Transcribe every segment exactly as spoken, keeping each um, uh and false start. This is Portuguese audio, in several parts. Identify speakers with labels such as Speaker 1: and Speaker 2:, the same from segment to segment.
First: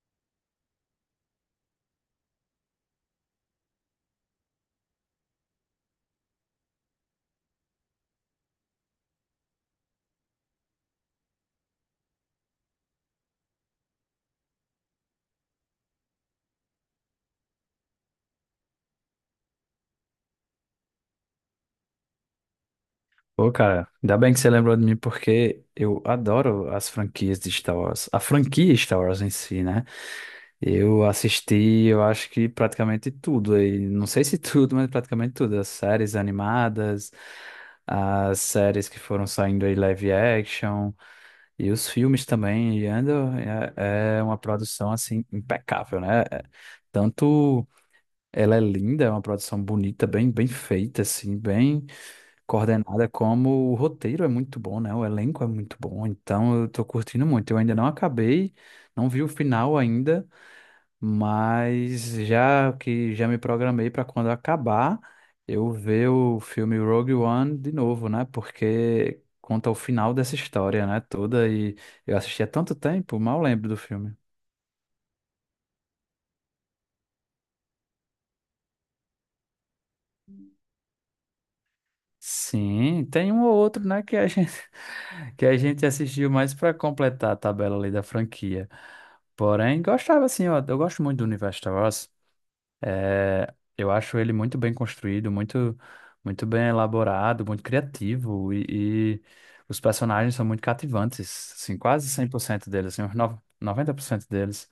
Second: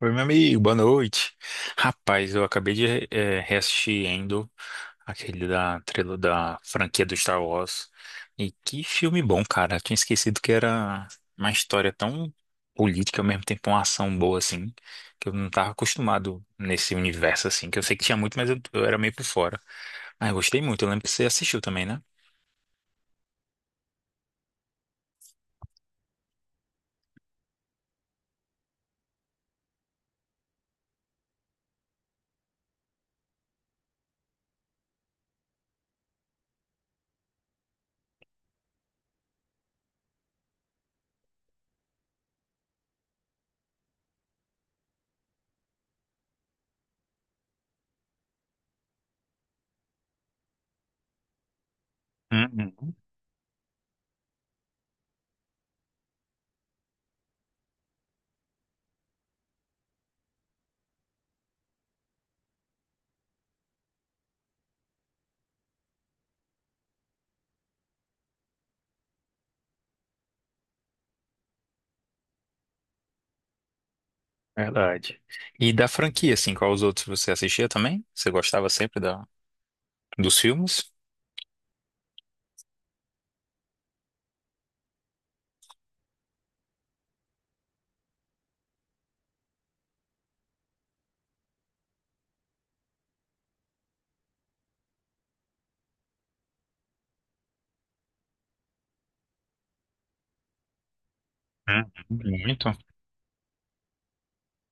Speaker 1: Oi, meu amigo, boa noite. Rapaz, eu acabei de re- eh, reassistir Endo, aquele da, trilo- da franquia do Star Wars. E que filme bom, cara. Eu tinha esquecido que era uma história tão política, ao mesmo tempo uma ação boa, assim, que eu não tava acostumado nesse universo, assim, que eu sei que tinha muito, mas eu, eu era meio por fora. Mas eu gostei muito, eu lembro que você assistiu também, né?
Speaker 2: Pô, cara, ainda bem que você lembrou de mim porque eu adoro as franquias de Star Wars. A franquia Star Wars em si, né? Eu assisti, eu acho que praticamente tudo. E não sei se tudo, mas praticamente tudo. As séries animadas, as séries que foram saindo aí live action e os filmes também. E ando, é, é uma produção, assim, impecável, né? É, tanto ela é linda, é uma produção bonita, bem, bem feita, assim, bem
Speaker 1: Uhum,
Speaker 2: coordenada, como o roteiro é muito bom, né? O elenco é muito bom, então eu tô curtindo muito. Eu ainda não acabei, não vi o final ainda, mas já que já me programei para quando acabar, eu ver o filme Rogue One de novo, né? Porque conta o final dessa história, né? Toda. E eu assisti há tanto tempo, mal lembro do filme.
Speaker 1: verdade. E da franquia, assim, qual os outros você assistia também? Você gostava sempre da, dos filmes?
Speaker 2: Sim, tem um ou outro, né, que a gente, que a gente assistiu mais para completar a tabela ali da franquia. Porém, gostava assim, eu, eu gosto muito do universo Star Wars. É, eu acho ele muito bem construído, muito, muito bem elaborado, muito criativo e, e os personagens são muito cativantes, assim,
Speaker 1: Hum.
Speaker 2: quase cem por
Speaker 1: Muito,
Speaker 2: cento deles, assim, uns nove- noventa por cento deles.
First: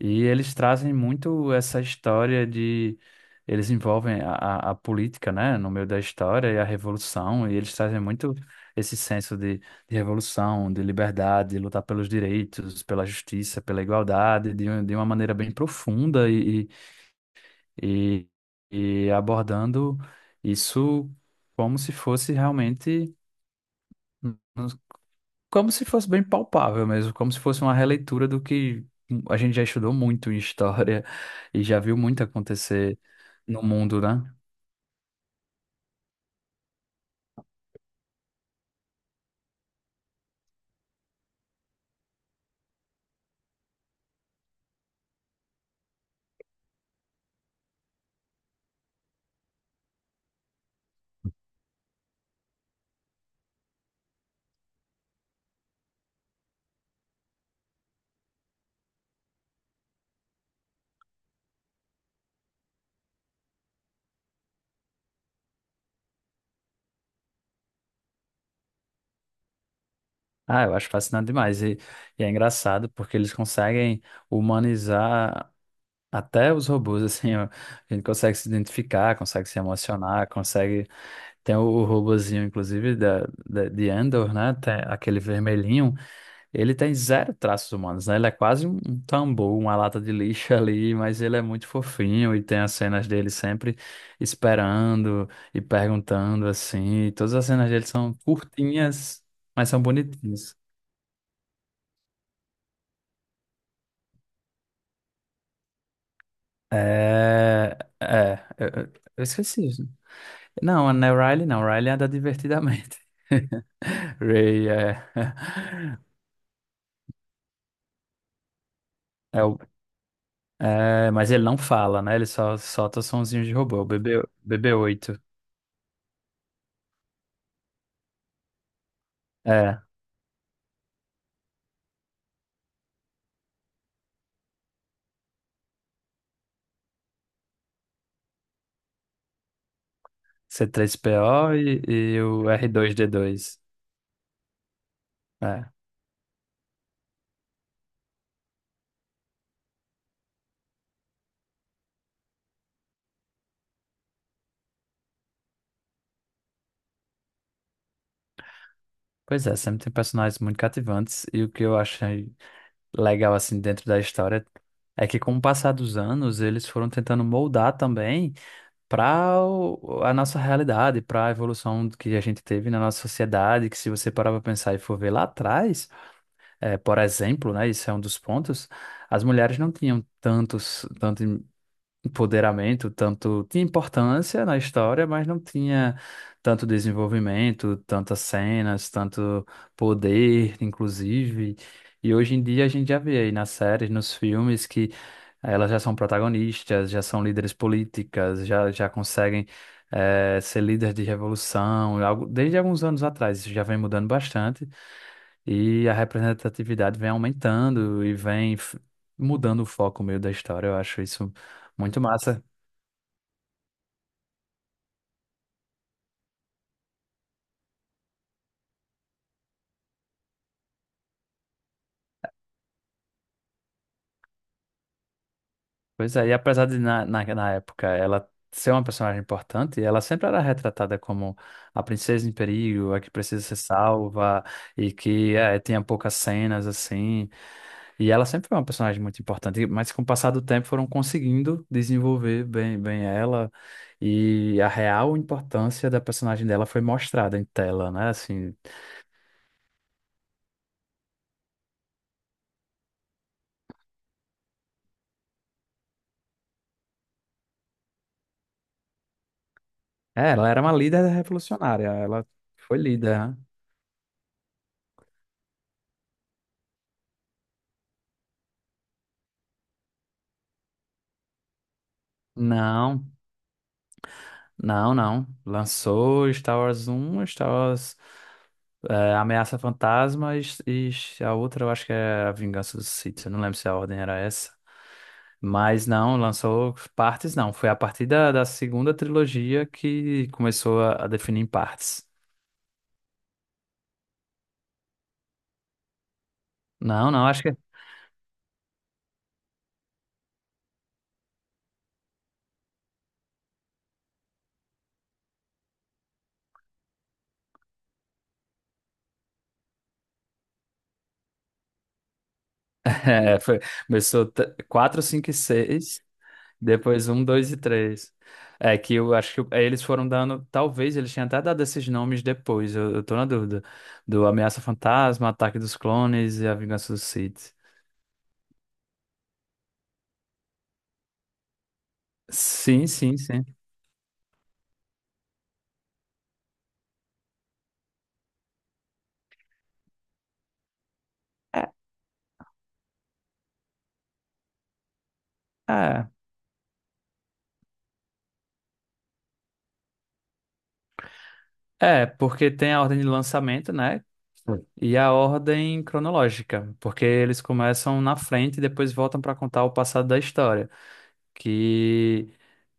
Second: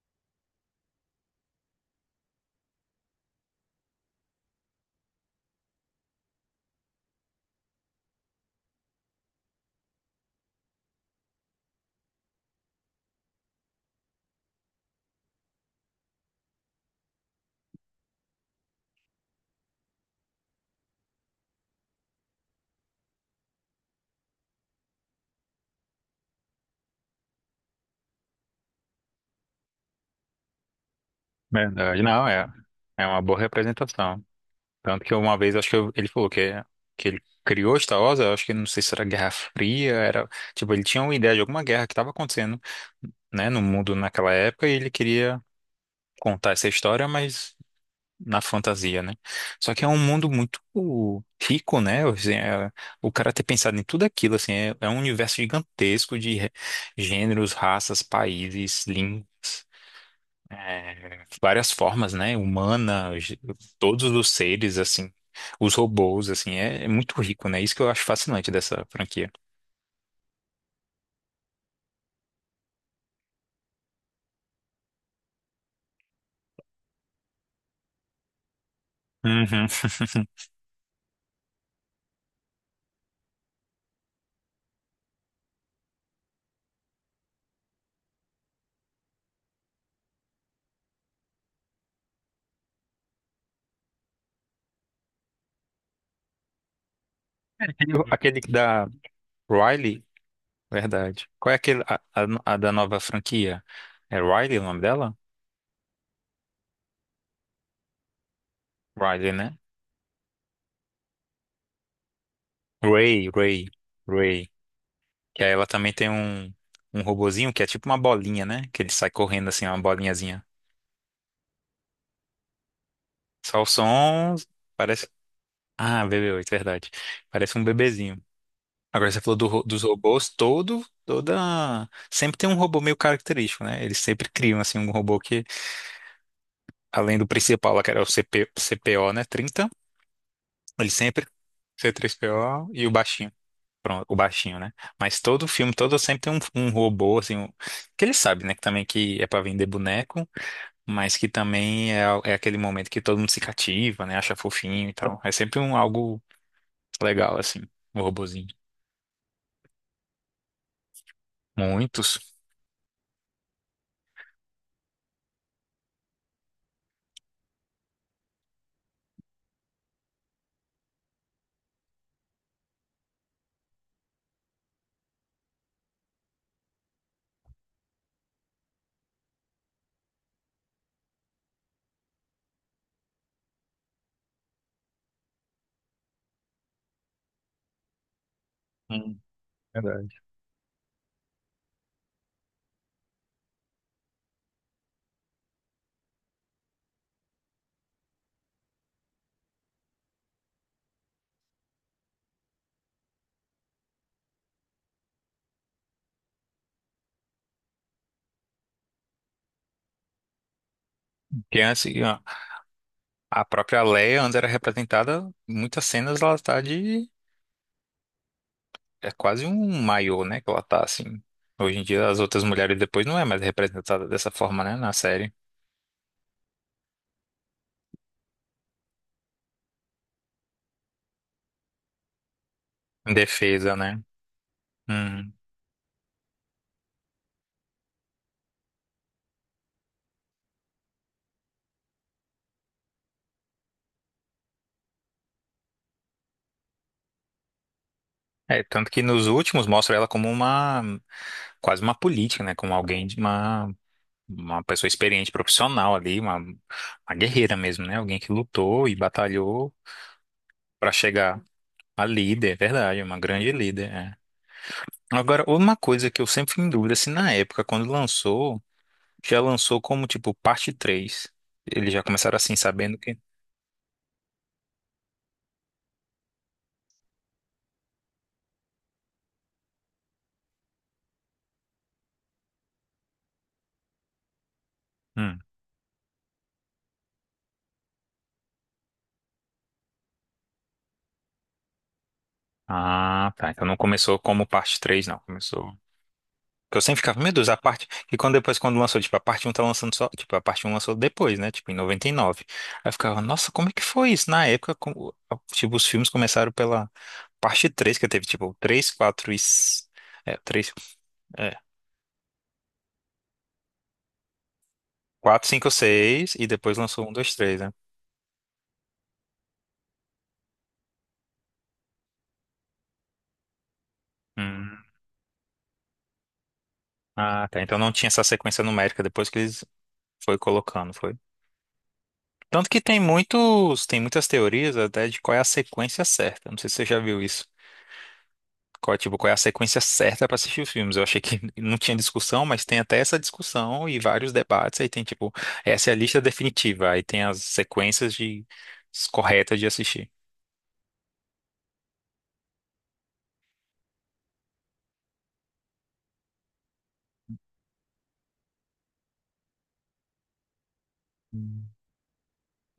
Speaker 2: E eles trazem muito essa história de. Eles envolvem a, a a política, né, no meio da história e a revolução, e eles trazem muito esse senso de, de revolução, de liberdade, de lutar pelos direitos, pela justiça, pela igualdade, de, um- de uma maneira bem profunda e, e, e e abordando isso como se fosse realmente, como se fosse bem palpável mesmo, como se fosse uma releitura do que a gente já estudou muito em história e já viu
Speaker 1: verdade.
Speaker 2: muito
Speaker 1: Não, é,
Speaker 2: acontecer
Speaker 1: é uma boa
Speaker 2: no mundo,
Speaker 1: representação.
Speaker 2: né?
Speaker 1: Tanto que uma vez, acho que eu- ele falou que, que ele criou Star Wars, eu acho que, não sei se era Guerra Fria, era, tipo, ele tinha uma ideia de alguma guerra que estava acontecendo, né, no mundo naquela época, e ele queria contar essa história, mas na fantasia, né? Só que é um mundo muito rico, né? Assim, é- o cara ter pensado em tudo aquilo, assim, é, é um universo gigantesco de re- gêneros, raças, países, línguas. É, várias formas, né? Humanas, todos os seres, assim, os robôs, assim, é, é muito rico, né? Isso que eu acho fascinante dessa franquia.
Speaker 2: Ah, eu acho fascinante demais. E, e é engraçado porque eles conseguem humanizar até os robôs, assim, ó. A gente consegue se identificar, consegue se
Speaker 1: Uhum.
Speaker 2: emocionar, consegue. Tem o, o robozinho, inclusive, da, da, de Andor, né? Tem aquele vermelhinho. Ele tem zero traços humanos, né? Ele é quase um um tambor, uma lata de lixo ali, mas ele é muito fofinho e tem as cenas dele sempre esperando e perguntando assim. E todas as cenas dele
Speaker 1: E o-
Speaker 2: são
Speaker 1: Aquele da
Speaker 2: curtinhas, mas são
Speaker 1: Riley,
Speaker 2: bonitinhas.
Speaker 1: verdade. Qual é aquele, a, a- a da nova franquia? É Riley o nome dela?
Speaker 2: É, é, eu, eu- eu
Speaker 1: Riley, né?
Speaker 2: esqueci isso. Não, não é Riley, não. Riley anda divertidamente.
Speaker 1: Ray, Ray, Ray.
Speaker 2: Ray é.
Speaker 1: Que aí ela também tem um, um robozinho que é tipo uma bolinha, né? Que ele sai
Speaker 2: é,
Speaker 1: correndo
Speaker 2: o-
Speaker 1: assim, uma bolinhazinha.
Speaker 2: é, mas ele não fala, né? Ele só solta sonzinhos de
Speaker 1: Só o
Speaker 2: robô, o B B,
Speaker 1: som, parece...
Speaker 2: B B oito.
Speaker 1: Ah, B B oito, verdade. Parece um bebezinho. Agora você falou do ro- dos robôs, todo, toda. Sempre tem um robô meio característico, né? Eles sempre criam, assim, um robô que, além do principal, lá que era o CP, C P O, né? Trinta ele sempre,
Speaker 2: C três P O e,
Speaker 1: C três
Speaker 2: e
Speaker 1: P
Speaker 2: o r
Speaker 1: O e o
Speaker 2: dois d
Speaker 1: baixinho.
Speaker 2: dois.
Speaker 1: Pronto, o baixinho, né? Mas todo
Speaker 2: É.
Speaker 1: filme, todo sempre tem um, um robô, assim, um- que ele sabe, né? Que também que é pra vender boneco, mas que também é, é aquele momento que todo mundo se cativa, né? Acha fofinho e tal. É sempre um algo legal, assim, um robozinho.
Speaker 2: Pois é, sempre tem personagens muito cativantes e o que eu
Speaker 1: Muitos.
Speaker 2: achei legal assim dentro da história é que com o passar dos anos eles foram tentando moldar também para a nossa realidade, para a evolução que a gente teve na nossa sociedade, que se você parar para pensar e for ver lá atrás, é, por exemplo, né, isso é um dos pontos. As mulheres não tinham tantos, tanto empoderamento, tanto tinha importância na história, mas não tinha tanto desenvolvimento, tantas cenas,
Speaker 1: Hum,
Speaker 2: tanto
Speaker 1: Verdade.
Speaker 2: poder, inclusive. E hoje em dia a gente já vê aí nas séries, nos filmes, que elas já são protagonistas, já são líderes políticas, já, já conseguem eh, ser líderes de revolução. Algo- Desde alguns anos atrás isso já vem mudando bastante e a representatividade vem aumentando e vem f- mudando o foco meio da história. Eu acho isso
Speaker 1: Porque antes,
Speaker 2: muito massa.
Speaker 1: a própria Leia, antes era representada, em muitas cenas ela tá de. É quase um maiô, né? Que ela tá assim. Hoje em dia, as outras mulheres depois não é mais representada dessa forma, né? Na série.
Speaker 2: Pois é, e apesar de na, na, na época ela ser uma personagem importante, ela sempre era retratada como a princesa em perigo, a que
Speaker 1: Em
Speaker 2: precisa ser
Speaker 1: defesa, né?
Speaker 2: salva e
Speaker 1: Hum.
Speaker 2: que é, tinha poucas cenas assim. E ela sempre foi uma personagem muito importante, mas com o passar do tempo foram conseguindo desenvolver bem, bem ela, e a real importância da personagem dela foi mostrada em tela, né? Assim,
Speaker 1: É, tanto que nos últimos mostra ela como uma. Quase uma política, né? Como alguém de uma. Uma pessoa experiente, profissional ali, uma, uma guerreira mesmo, né? Alguém que lutou e batalhou
Speaker 2: é, ela era uma
Speaker 1: pra
Speaker 2: líder
Speaker 1: chegar
Speaker 2: revolucionária,
Speaker 1: a
Speaker 2: ela
Speaker 1: líder, é
Speaker 2: foi
Speaker 1: verdade,
Speaker 2: líder,
Speaker 1: uma
Speaker 2: né?
Speaker 1: grande líder, é. Agora, uma coisa que eu sempre fui em dúvida, se na época, quando lançou, já lançou como, tipo, parte três. Eles já começaram assim, sabendo
Speaker 2: Não.
Speaker 1: que...
Speaker 2: Não, não. Lançou Star Wars Um, Star Wars é, Ameaça Fantasma e, e a outra eu acho que é A Vingança dos Sith. Eu não lembro se a ordem era essa.
Speaker 1: Hum.
Speaker 2: Mas não, lançou partes não. Foi a partir da, da segunda trilogia que começou a, a definir em partes.
Speaker 1: Ah, tá. Então não começou como parte três não. Começou... Que eu sempre
Speaker 2: Não,
Speaker 1: ficava,
Speaker 2: não,
Speaker 1: meu
Speaker 2: acho
Speaker 1: Deus,
Speaker 2: que
Speaker 1: a parte... E quando depois, quando lançou, tipo, a parte um tá lançando só... Tipo, a parte um lançou depois, né? Tipo, em noventa e nove. Aí eu ficava, nossa, como é que foi isso? Na época, como... Tipo, os filmes começaram pela parte três que teve, tipo, três quatro e... s- é, três... É,
Speaker 2: é, foi, começou t- quatro, cinco e
Speaker 1: quatro, cinco,
Speaker 2: seis.
Speaker 1: seis, e depois lançou
Speaker 2: Depois
Speaker 1: um
Speaker 2: um,
Speaker 1: dois
Speaker 2: dois e
Speaker 1: três,
Speaker 2: três. É que eu acho que é, eles foram dando. Talvez eles tenham até dado esses nomes depois, eu, eu tô na dúvida. Do Ameaça
Speaker 1: né?
Speaker 2: Fantasma, Ataque dos Clones e A Vingança dos
Speaker 1: Ah,
Speaker 2: Sith.
Speaker 1: tá. Então não tinha essa sequência numérica depois que eles foi colocando, foi. Tanto que
Speaker 2: Sim,
Speaker 1: tem
Speaker 2: sim, sim.
Speaker 1: muitos, tem muitas teorias até de qual é a sequência certa. Não sei se você já viu isso. Qual, é, tipo, qual é a sequência certa para assistir os filmes? Eu achei que
Speaker 2: É,
Speaker 1: não tinha discussão, mas tem até essa discussão e vários debates. Aí tem tipo, essa é a
Speaker 2: é,
Speaker 1: lista definitiva. Aí tem as sequências de corretas de assistir.
Speaker 2: é, porque tem a ordem de lançamento, né? Sim. E a ordem cronológica, porque eles começam na frente e depois voltam para contar o passado da história,
Speaker 1: Hum.
Speaker 2: que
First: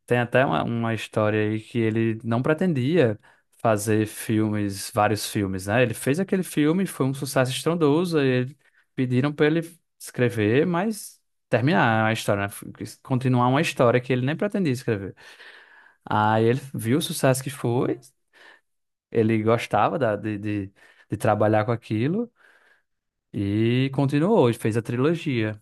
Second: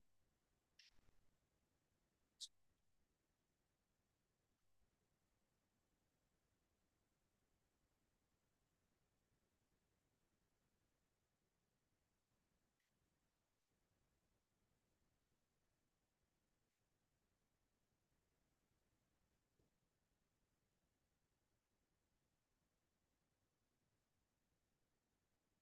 Speaker 2: tem até uma, uma história aí. Que ele não pretendia fazer filmes, vários filmes, né? Ele fez aquele filme, foi um sucesso estrondoso, e ele, pediram para ele escrever, mas terminar a história, né? F- Continuar uma história que ele nem pretendia escrever. Aí ele viu o sucesso que foi, ele gostava da- de, de, de trabalhar com aquilo e continuou, e fez a trilogia.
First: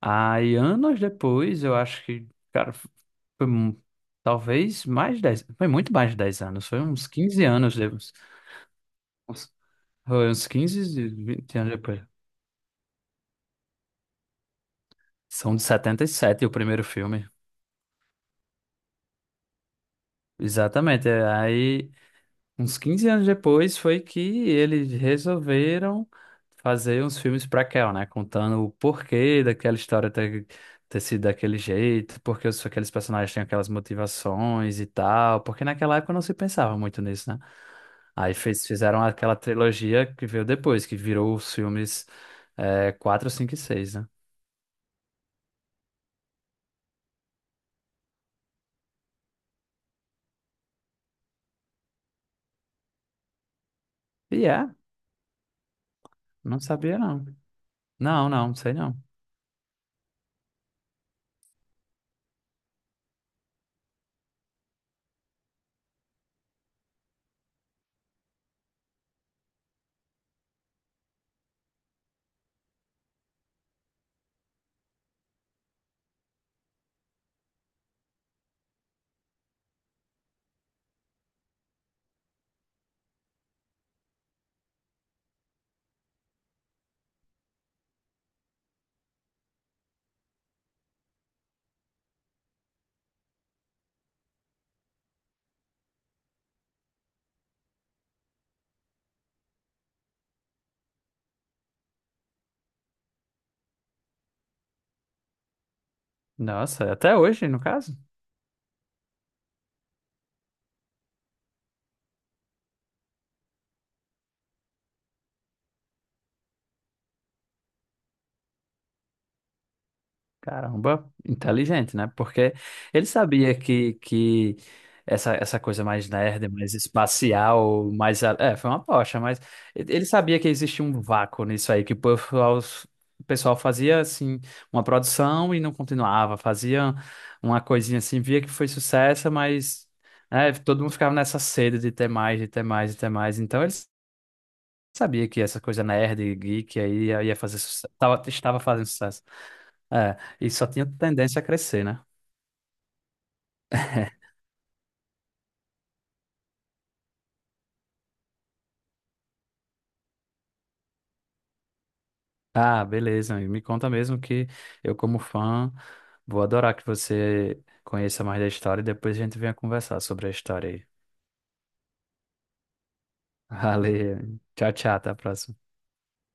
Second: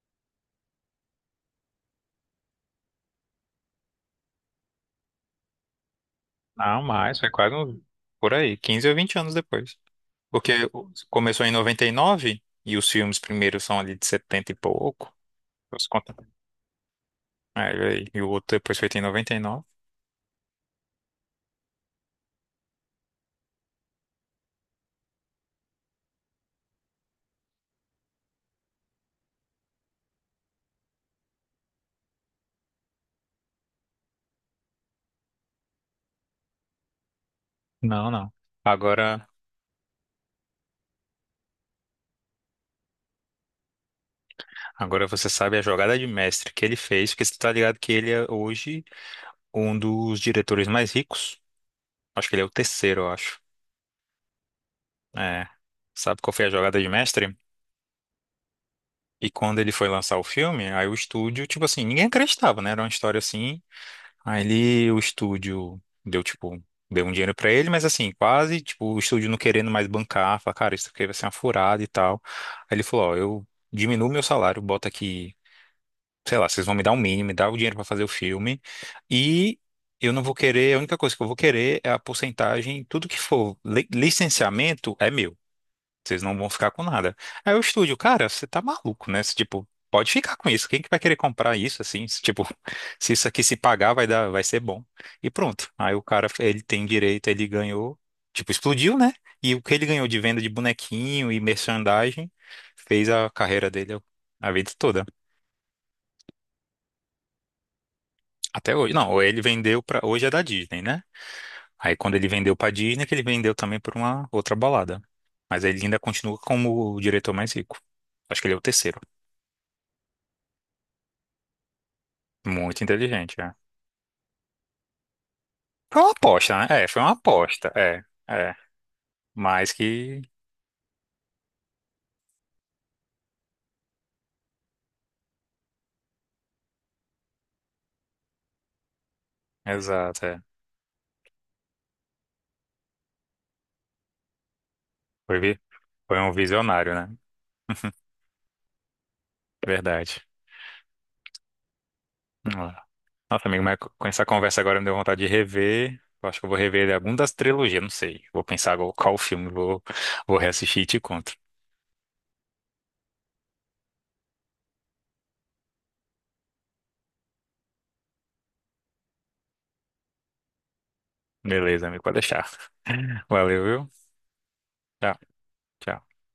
Speaker 2: Aí, anos depois, eu acho que, cara, foi mu- talvez mais de dez, foi muito mais de dez anos, foi
Speaker 1: Não,
Speaker 2: uns
Speaker 1: mais, foi
Speaker 2: quinze
Speaker 1: quase
Speaker 2: anos
Speaker 1: um-
Speaker 2: depois.
Speaker 1: por aí, quinze ou vinte anos
Speaker 2: Uns-
Speaker 1: depois.
Speaker 2: Foi uns
Speaker 1: Porque
Speaker 2: quinze
Speaker 1: o-
Speaker 2: e
Speaker 1: começou em
Speaker 2: vinte anos
Speaker 1: noventa e
Speaker 2: depois.
Speaker 1: nove e os filmes primeiros são ali de setenta e pouco.
Speaker 2: São de
Speaker 1: Os conta.
Speaker 2: setenta e sete o primeiro filme.
Speaker 1: É, olha, e o outro depois feito em noventa e nove.
Speaker 2: Exatamente. é, Aí, uns quinze anos depois foi que eles resolveram fazer uns filmes pra Kel, né? Contando o porquê daquela história ter, ter sido daquele jeito, porque os- aqueles personagens têm aquelas motivações e tal, porque naquela época não se pensava muito nisso, né?
Speaker 1: Não, não.
Speaker 2: Aí fez, fizeram
Speaker 1: Agora,
Speaker 2: aquela trilogia que veio depois, que virou os filmes é, quatro, cinco e seis, né?
Speaker 1: agora você sabe a jogada de mestre que ele fez, porque você tá ligado que ele é hoje um dos diretores mais ricos. Acho que ele é o terceiro, eu acho.
Speaker 2: E é,
Speaker 1: É. Sabe qual foi a
Speaker 2: não
Speaker 1: jogada de
Speaker 2: sabia não.
Speaker 1: mestre?
Speaker 2: Não, não, sei não.
Speaker 1: E quando ele foi lançar o filme, aí o estúdio, tipo assim, ninguém acreditava, né? Era uma história assim. Aí ele, o estúdio deu, tipo, deu um dinheiro pra ele, mas assim, quase, tipo, o estúdio não querendo mais bancar, falar, cara, isso aqui vai ser uma furada e tal. Aí ele falou, ó, eu diminuo meu salário, bota aqui, sei lá, vocês vão me dar o mínimo, me dá o dinheiro pra fazer o filme, e eu não vou querer, a única coisa que eu vou querer é a porcentagem, tudo que for li- licenciamento é meu. Vocês não vão ficar com nada. Aí o estúdio, cara, você tá maluco, né? Você, tipo, pode ficar com isso. Quem que vai querer comprar isso assim? Se, tipo, se isso aqui se pagar, vai dar, vai ser bom. E pronto. Aí o cara, ele tem direito, ele ganhou, tipo, explodiu, né? E o que ele ganhou de venda de bonequinho e merchandising fez a carreira dele a vida toda.
Speaker 2: Nossa, até hoje, no caso?
Speaker 1: Até hoje. Não, ele vendeu pra. Hoje é da Disney, né? Aí quando ele vendeu pra Disney, que ele vendeu também pra uma outra balada. Mas ele ainda continua como o diretor mais rico. Acho que ele é o terceiro.
Speaker 2: Caramba, inteligente, né? Porque
Speaker 1: Muito
Speaker 2: ele
Speaker 1: inteligente, é.
Speaker 2: sabia que, que essa, essa coisa
Speaker 1: Foi
Speaker 2: mais
Speaker 1: uma
Speaker 2: nerd,
Speaker 1: aposta,
Speaker 2: mais
Speaker 1: né? É, foi uma aposta,
Speaker 2: espacial,
Speaker 1: é,
Speaker 2: mais. a-
Speaker 1: é.
Speaker 2: É, foi uma aposta, mas
Speaker 1: Mas
Speaker 2: ele ele
Speaker 1: que.
Speaker 2: sabia que existia um vácuo nisso aí, que o pessoal, o pessoal fazia, assim, uma produção e não continuava, fazia uma coisinha assim, via que foi sucesso, mas,
Speaker 1: Exato, é.
Speaker 2: né, todo mundo ficava nessa sede de ter mais, de ter mais, de ter mais. Então ele sabia
Speaker 1: Foi,
Speaker 2: que
Speaker 1: vi-
Speaker 2: essa coisa
Speaker 1: foi
Speaker 2: nerd,
Speaker 1: um
Speaker 2: geek
Speaker 1: visionário,
Speaker 2: aí
Speaker 1: né?
Speaker 2: ia ia fazer sucesso, tava- estava fazendo sucesso. É,
Speaker 1: Verdade.
Speaker 2: e só tinha tendência a crescer, né?
Speaker 1: Vamos lá. Nossa, amigo, mas com essa conversa agora me deu vontade de rever. Eu acho que eu vou rever ele algum das trilogias, não sei. Vou pensar agora qual filme vou, vou reassistir e te conto.
Speaker 2: Ah, beleza, amigo. Me conta mesmo que eu, como fã, vou adorar que você conheça mais da história e depois a gente venha conversar sobre a história aí.
Speaker 1: Beleza, amigo, pode deixar. Valeu, viu?
Speaker 2: Valeu. Tchau, tchau. Até
Speaker 1: Tchau,
Speaker 2: a próxima.
Speaker 1: tchau.